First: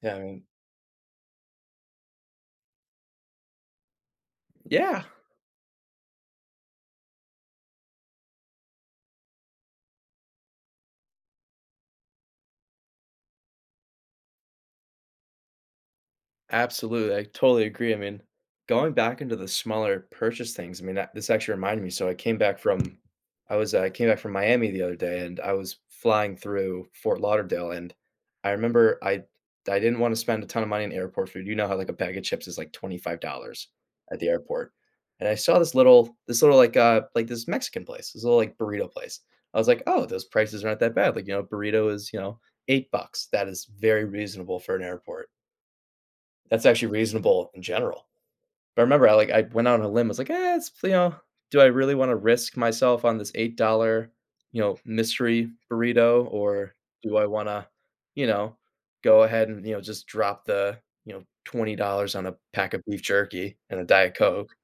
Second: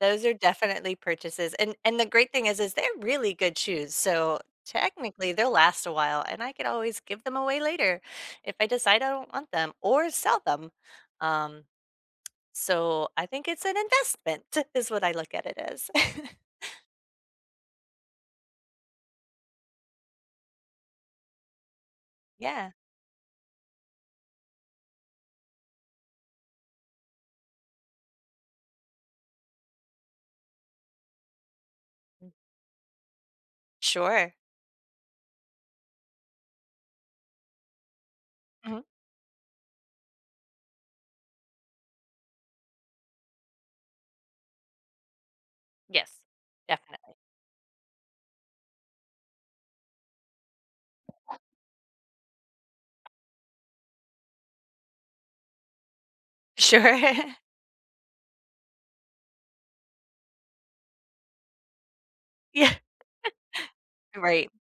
Those are definitely purchases, and and the great thing is, is they're really good shoes, so Yeah. technically, they'll last a while and I could always give them away later if I decide I don't want them or sell them, um so I think it's an investment is what I look at it as. Absolutely, I totally agree, I mean, going back into the smaller purchase things, I mean that this actually reminded me, so I came back Yeah. from, I was I came back from Miami the other day and I was flying through Fort Lauderdale and I remember I I didn't wanna spend a ton of money on airport food, you know how like a bag of chips is like $25 at the Sure. airport, and I saw this little this little like uh, like, this Mexican place, this little, like, Mhm. burrito place. I was like, "Oh, those prices aren't that bad," like, you know, a burrito is, you know, $8, that is very reasonable for an airport. Yes. That's actually Definitely. reasonable in general, but I remember I like I went out on a limb, I was like, "Eh, it's, you know, do I really wanna risk myself on this $8 you know, mystery burrito, or do I Sure. wanna, you know, go ahead and, you know, just drop the, you know, $20 on a pack Yeah. of beef jerky and a Diet Right, Coke,"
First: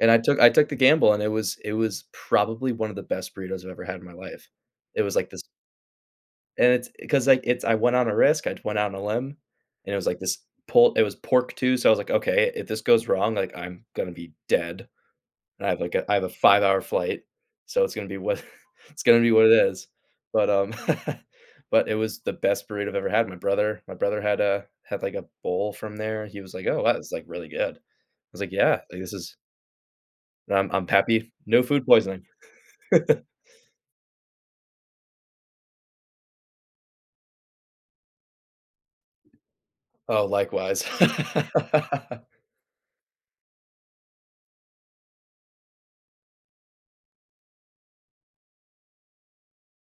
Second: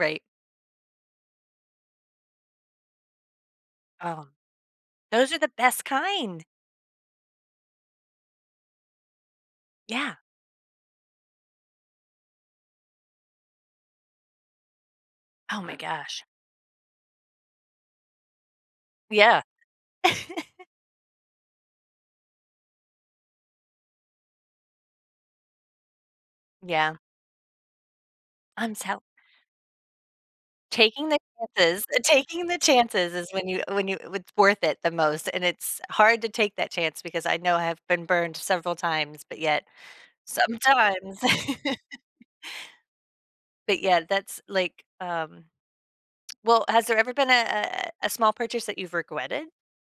and I took I took the gamble, and it was it was probably one of the best burritos I've ever had in my Oh, life. It was like those are this the best kind. and it's cause, like, it's I went on a risk, I went out on a limb, and it was Yeah. like this pull it was pork too, so I was like, "Okay, if this goes wrong, like, I'm gonna be dead, Oh and I my have like a I have gosh. a 5 hour flight, so it's gonna be wha it's gonna be Yeah. what it is," but, um, but it was the best burrito I've ever had, my brother my brother had a had like, a bowl from there, and he was like, "Oh wow, Yeah. it's like really good. I was like, I'm "Yeah, like, so this is" I'm I'm Taking the happy, no food chances poisoning. taking the chances is when you when you it's worth it the most and it's hard to take that chance because I know I have been burned several times, but yet, Oh, likewise. sometimes But yeah, that's like, um Well, has there ever been a a a a small purchase that you've regretted?